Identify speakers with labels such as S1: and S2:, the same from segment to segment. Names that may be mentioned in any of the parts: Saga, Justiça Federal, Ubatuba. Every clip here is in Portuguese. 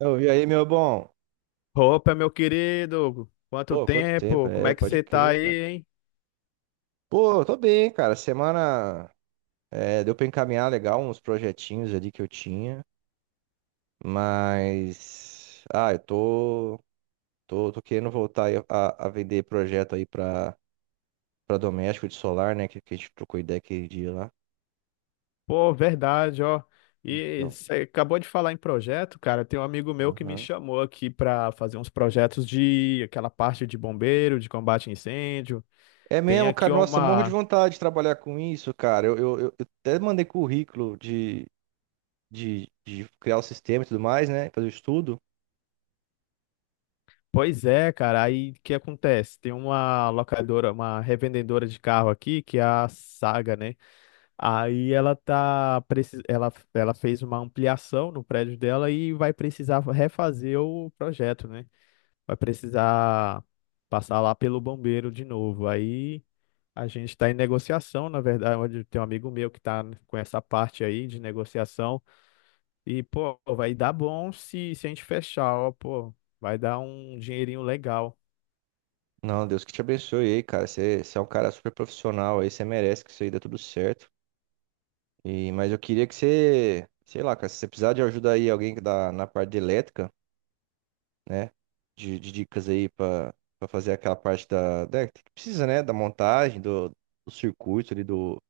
S1: Eu vi aí, meu bom.
S2: Opa, meu querido, quanto
S1: Pô, quanto tempo?
S2: tempo? Como
S1: É,
S2: é que
S1: pode
S2: você tá
S1: crer, cara.
S2: aí, hein?
S1: Pô, eu tô bem, cara. Semana é, deu pra encaminhar legal uns projetinhos ali que eu tinha, mas. Eu tô, tô querendo voltar aí a vender projeto aí pra doméstico de solar, né? Que a gente trocou ideia aquele dia lá.
S2: Pô, verdade, ó. E
S1: Então.
S2: você acabou de falar em projeto, cara. Tem um amigo meu que me
S1: Aham.
S2: chamou aqui pra fazer uns projetos de aquela parte de bombeiro, de combate a incêndio.
S1: É
S2: Tem
S1: mesmo,
S2: aqui
S1: cara. Nossa, morro de
S2: uma.
S1: vontade de trabalhar com isso, cara. Eu até mandei currículo de, de criar o sistema e tudo mais, né? Fazer o estudo.
S2: Pois é, cara. Aí o que acontece? Tem uma locadora, uma revendedora de carro aqui, que é a Saga, né? Aí ela tá, ela, ela fez uma ampliação no prédio dela e vai precisar refazer o projeto, né? Vai precisar passar lá pelo bombeiro de novo. Aí a gente está em negociação, na verdade, tem um amigo meu que tá com essa parte aí de negociação e, pô, vai dar bom se a gente fechar, ó, pô, vai dar um dinheirinho legal.
S1: Não, Deus que te abençoe aí, cara. Você é um cara super profissional aí, você merece que isso aí dê tudo certo. E, mas eu queria que você, sei lá, cara, se você precisar de ajuda aí, alguém que dá na parte de elétrica, né? De dicas aí pra, pra fazer aquela parte da, da- que precisa, né? Da montagem, do, do circuito ali, do,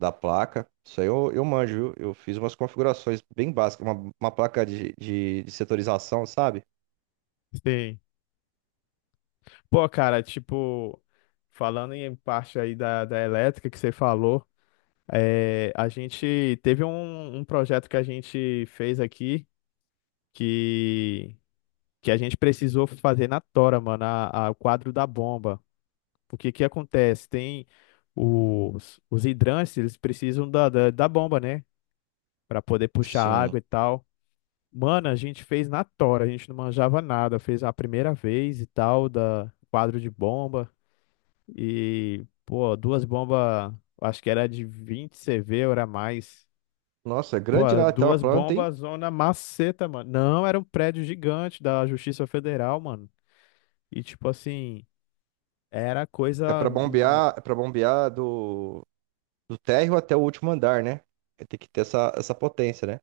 S1: da placa. Isso aí eu manjo, viu? Eu fiz umas configurações bem básicas, uma placa de, de setorização, sabe?
S2: Sim. Pô, cara, tipo, falando em parte aí da elétrica que você falou, é, a gente teve um, um projeto que a gente fez aqui que, que a gente precisou fazer na tora, mano, o quadro da bomba. Porque que acontece? Tem os hidrantes, eles precisam da bomba, né? Pra poder puxar
S1: Sim.
S2: água e tal. Mano, a gente fez na tora, a gente não manjava nada. Fez a primeira vez e tal, da quadro de bomba. E, pô, duas bombas, acho que era de 20 CV, ou era mais.
S1: Nossa, é
S2: Pô,
S1: grande lá até a
S2: duas
S1: planta, hein?
S2: bombas, zona maceta, mano. Não, era um prédio gigante da Justiça Federal, mano. E, tipo assim, era
S1: É
S2: coisa.
S1: pra bombear, é para bombear do. Do térreo até o último andar, né? Tem que ter essa, essa potência, né?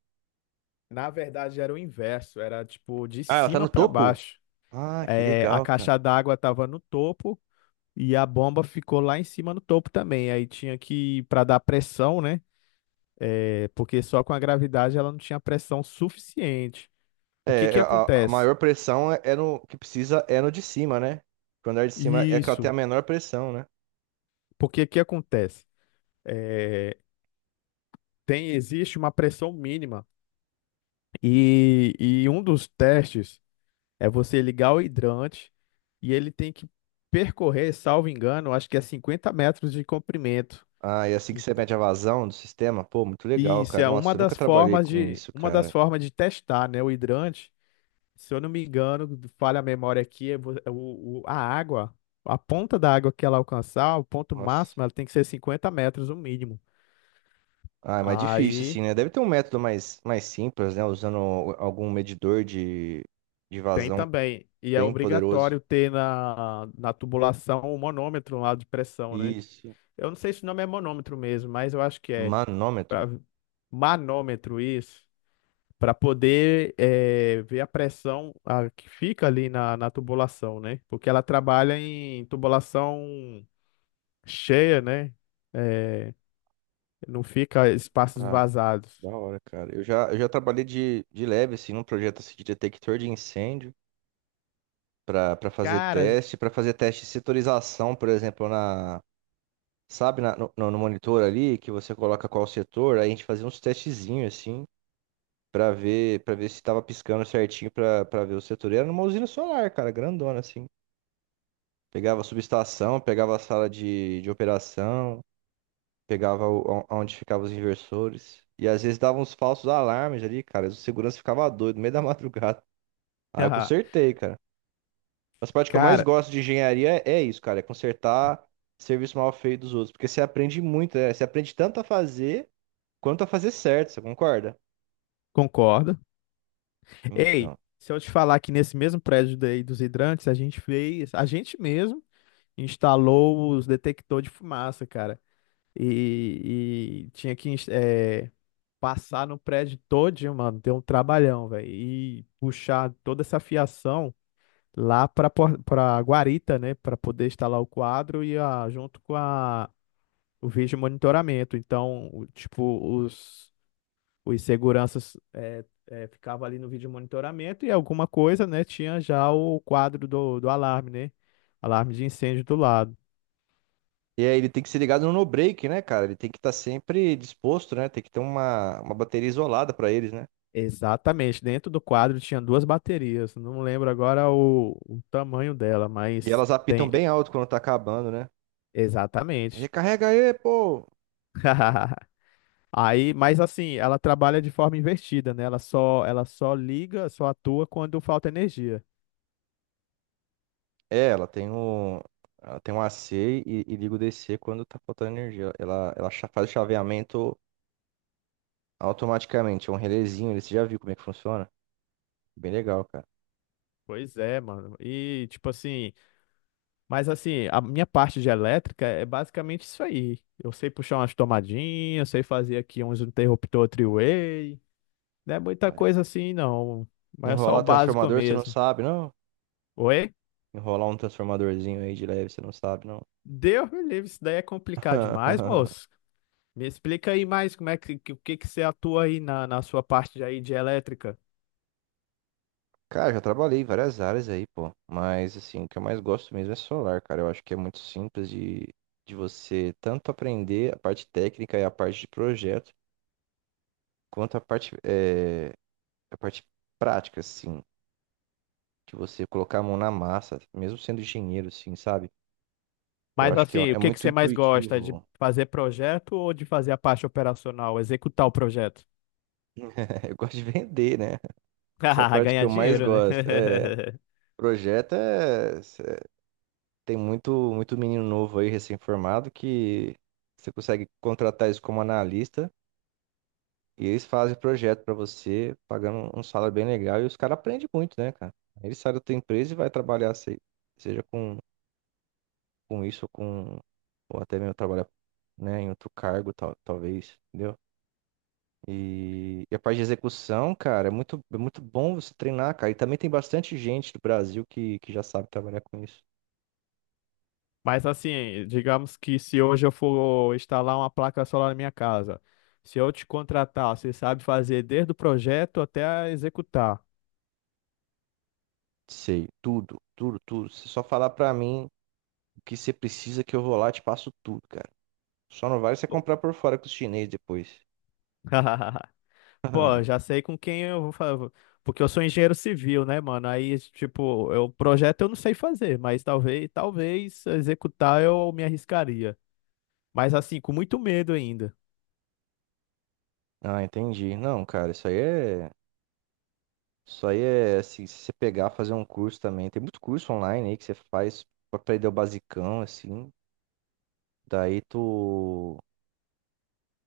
S2: Na verdade, era o inverso. Era, tipo, de
S1: Ah, ela tá
S2: cima
S1: no
S2: pra
S1: topo?
S2: baixo.
S1: Ah, que
S2: É, a
S1: legal, cara.
S2: caixa d'água tava no topo e a bomba ficou lá em cima no topo também. Aí tinha que, pra dar pressão, né? É, porque só com a gravidade ela não tinha pressão suficiente. O que
S1: É, é,
S2: que
S1: a
S2: acontece?
S1: maior pressão é, é no que precisa é no de cima, né? Porque o andar de cima é que ela tem
S2: Isso.
S1: a menor pressão, né?
S2: Porque que acontece? É, Tem, existe uma pressão mínima. E um dos testes é você ligar o hidrante e ele tem que percorrer, salvo engano, acho que é 50 metros de comprimento.
S1: Ah, e assim que
S2: Ent-
S1: você mede a vazão do sistema, pô, muito
S2: E
S1: legal,
S2: isso
S1: cara.
S2: é uma
S1: Nossa, eu nunca
S2: das
S1: trabalhei
S2: formas
S1: com
S2: de,
S1: isso,
S2: uma das
S1: cara.
S2: formas de testar, né? O hidrante, se eu não me engano, falha a memória aqui, é a água, a ponta da água que ela alcançar, o ponto
S1: Nossa.
S2: máximo, ela tem que ser 50 metros, o mínimo.
S1: Ah, é mais difícil, assim,
S2: Aí.
S1: né? Deve ter um método mais, mais simples, né? Usando algum medidor de
S2: Tem
S1: vazão
S2: também. E é
S1: bem poderoso.
S2: obrigatório ter na tubulação o manômetro lá de pressão, né?
S1: Isso.
S2: Eu não sei se o nome é manômetro mesmo, mas eu acho que é.
S1: Manômetro.
S2: Pra- manômetro, isso. Para poder ver a pressão que fica ali na tubulação, né? Porque ela trabalha em tubulação cheia, né? Eh, não fica espaços
S1: Ah,
S2: vazados.
S1: da hora, cara. Eu já trabalhei de leve, assim, num projeto assim, de detector de incêndio para
S2: Cara,
S1: para fazer teste de setorização, por exemplo, na, sabe, na- no, no monitor ali, que você coloca qual setor, aí a gente fazia uns testezinhos, assim, para ver se tava piscando certinho para para ver o setor. E era numa usina solar, cara, grandona, assim. Pegava a subestação, pegava a sala de operação, pegava o, onde ficavam os inversores. E às vezes dava uns falsos alarmes ali, cara. O segurança ficava doido no meio da madrugada. Aí eu consertei, cara. As partes que eu mais
S2: cara,
S1: gosto de engenharia é isso, cara, é consertar serviço mal feito dos outros, porque você aprende muito, né? Você aprende tanto a fazer quanto a fazer certo, você concorda?
S2: concordo. Ei,
S1: Então.
S2: se eu te falar que nesse mesmo prédio daí dos hidrantes, a gente fez, a gente mesmo instalou os detectores de fumaça, cara. E tinha que passar no prédio todinho, mano. Deu um trabalhão, velho. E puxar toda essa fiação lá pra, pra guarita, né? Pra poder instalar o quadro e a, junto com a, o vídeo monitoramento. Então, tipo, os seguranças é, ficavam ali no vídeo monitoramento e alguma coisa, né, tinha já o quadro do alarme, né? Alarme de incêndio do lado.
S1: E aí ele tem que ser ligado no no break, né, cara? Ele tem que estar sempre disposto, né? Tem que ter uma bateria isolada pra eles, né?
S2: Exatamente, dentro do quadro tinha duas baterias, não lembro agora o tamanho dela,
S1: E
S2: mas
S1: elas apitam
S2: tem.
S1: bem alto quando tá acabando, né?
S2: Exatamente.
S1: Recarrega aí, pô!
S2: Aí, mas assim, ela trabalha de forma invertida, né? Ela só liga, só atua quando falta energia.
S1: É, ela tem um, ela tem um AC e liga o DC quando tá faltando energia. Ela cha- faz o chaveamento automaticamente. É um relézinho, ele- você já viu como é que funciona? Bem legal, cara.
S2: Pois é, mano. E tipo assim, mas assim, a minha parte de elétrica é basicamente isso aí. Eu sei puxar umas tomadinhas, sei fazer aqui uns interruptor three-way. Não é muita
S1: É.
S2: coisa assim, não. Mas é só o
S1: Enrolar
S2: básico
S1: transformador, você não
S2: mesmo.
S1: sabe, não?
S2: Oi?
S1: Enrolar um transformadorzinho aí de leve, você não sabe, não?
S2: Deus me livre, isso daí é complicado demais, moço. Me explica aí mais como é que, o que que você atua aí na sua parte aí de elétrica.
S1: Cara, já trabalhei em várias áreas aí, pô. Mas, assim, o que eu mais gosto mesmo é solar, cara. Eu acho que é muito simples de você tanto aprender a parte técnica e a parte de projeto, quanto a parte, a parte prática, assim. De você colocar a mão na massa, mesmo sendo engenheiro, assim, sabe? Eu
S2: Mas
S1: acho que
S2: assim, o
S1: é
S2: que que
S1: muito
S2: você mais gosta? De
S1: intuitivo.
S2: fazer projeto ou de fazer a parte operacional, executar o projeto?
S1: Eu gosto de vender, né? Essa é a parte que
S2: Ganhar
S1: eu mais
S2: dinheiro, né?
S1: gosto. É, projeto é. Cê- Tem muito, muito menino novo aí, recém-formado, que você consegue contratar eles como analista e eles fazem projeto pra você, pagando um salário bem legal. E os caras aprendem muito, né, cara? Aí ele sai da tua empresa e vai trabalhar, se- seja com isso ou com. Ou até mesmo trabalhar, né, em outro cargo, tal, talvez. Entendeu? E a parte de execução, cara, é muito bom você treinar, cara. E também tem bastante gente do Brasil que já sabe trabalhar com isso.
S2: Mas assim, digamos que se hoje eu for instalar uma placa solar na minha casa, se eu te contratar, você sabe fazer desde o projeto até executar.
S1: Sei, tudo, tudo, tudo. Se só falar pra mim o que você precisa que eu vou lá, e te passo tudo, cara. Só não vale você
S2: Pô,
S1: comprar por fora com os chineses depois.
S2: pô, já sei com quem eu vou fazer. Porque eu sou engenheiro civil, né, mano? Aí, tipo, eu projeto eu não sei fazer, mas talvez, talvez executar eu me arriscaria. Mas assim, com muito medo ainda.
S1: Ah, entendi. Não, cara, isso aí é. Isso aí é assim, se você pegar, fazer um curso também. Tem muito curso online aí que você faz pra aprender o basicão, assim. Daí tu.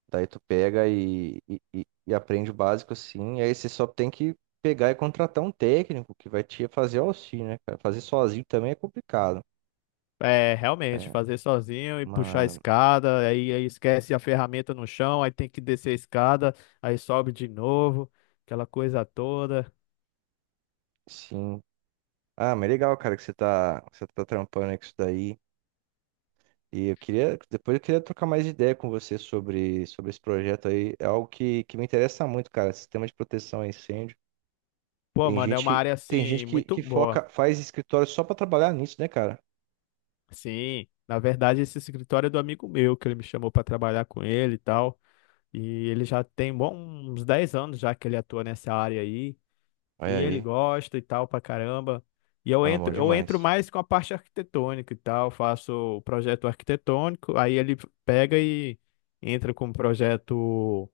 S1: Daí tu pega e aprende o básico assim, e aí você só tem que pegar e contratar um técnico que vai te fazer o auxílio, né, cara? Fazer sozinho também é complicado,
S2: É, realmente,
S1: né?
S2: fazer sozinho e puxar a
S1: Mas,
S2: escada, aí, aí esquece a ferramenta no chão, aí tem que descer a escada, aí sobe de novo, aquela coisa toda.
S1: sim. Ah, mas legal, cara, que você tá trampando aí com isso daí. Depois eu queria trocar mais ideia com você sobre, sobre esse projeto aí. É algo que me interessa muito, cara, sistema de proteção a incêndio.
S2: Pô,
S1: Tem
S2: mano, é uma
S1: gente,
S2: área
S1: tem gente
S2: assim muito
S1: que
S2: boa.
S1: foca, faz escritório só pra trabalhar nisso, né, cara?
S2: Sim, na verdade, esse escritório é do amigo meu, que ele me chamou pra trabalhar com ele e tal. E ele já tem bom, uns 10 anos já que ele atua nessa área aí. E
S1: Olha
S2: ele
S1: aí.
S2: gosta e tal pra caramba. E
S1: Ah, bom
S2: eu entro
S1: demais.
S2: mais com a parte arquitetônica e tal, faço o projeto arquitetônico, aí ele pega e entra com o projeto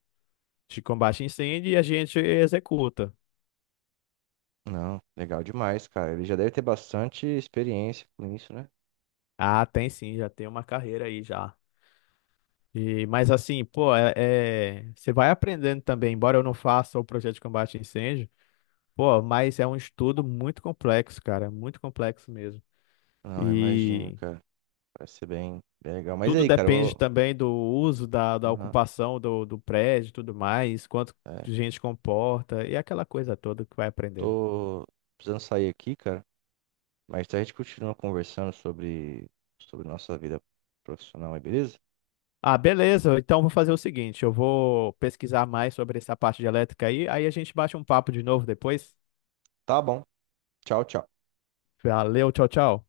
S2: de combate a incêndio e a gente executa.
S1: Não, legal demais, cara. Ele já deve ter bastante experiência com isso, né?
S2: Ah, tem sim, já tem uma carreira aí já. E, mas assim, pô, você vai aprendendo também, embora eu não faça o projeto de combate a incêndio, pô, mas é um estudo muito complexo, cara, muito complexo mesmo.
S1: Não, eu imagino,
S2: E
S1: cara. Vai ser bem, bem legal. Mas
S2: tudo
S1: aí, cara, eu
S2: depende
S1: vou.
S2: também do uso, da
S1: Aham,
S2: ocupação do prédio e tudo mais, quanto
S1: é.
S2: gente comporta e aquela coisa toda que vai aprendendo.
S1: Tô precisando sair aqui, cara. Mas a gente continua conversando sobre, sobre nossa vida profissional aí, beleza?
S2: Ah, beleza. Então vou fazer o seguinte, eu vou pesquisar mais sobre essa parte de elétrica aí, aí a gente bate um papo de novo depois.
S1: Tá bom. Tchau, tchau.
S2: Valeu, tchau, tchau.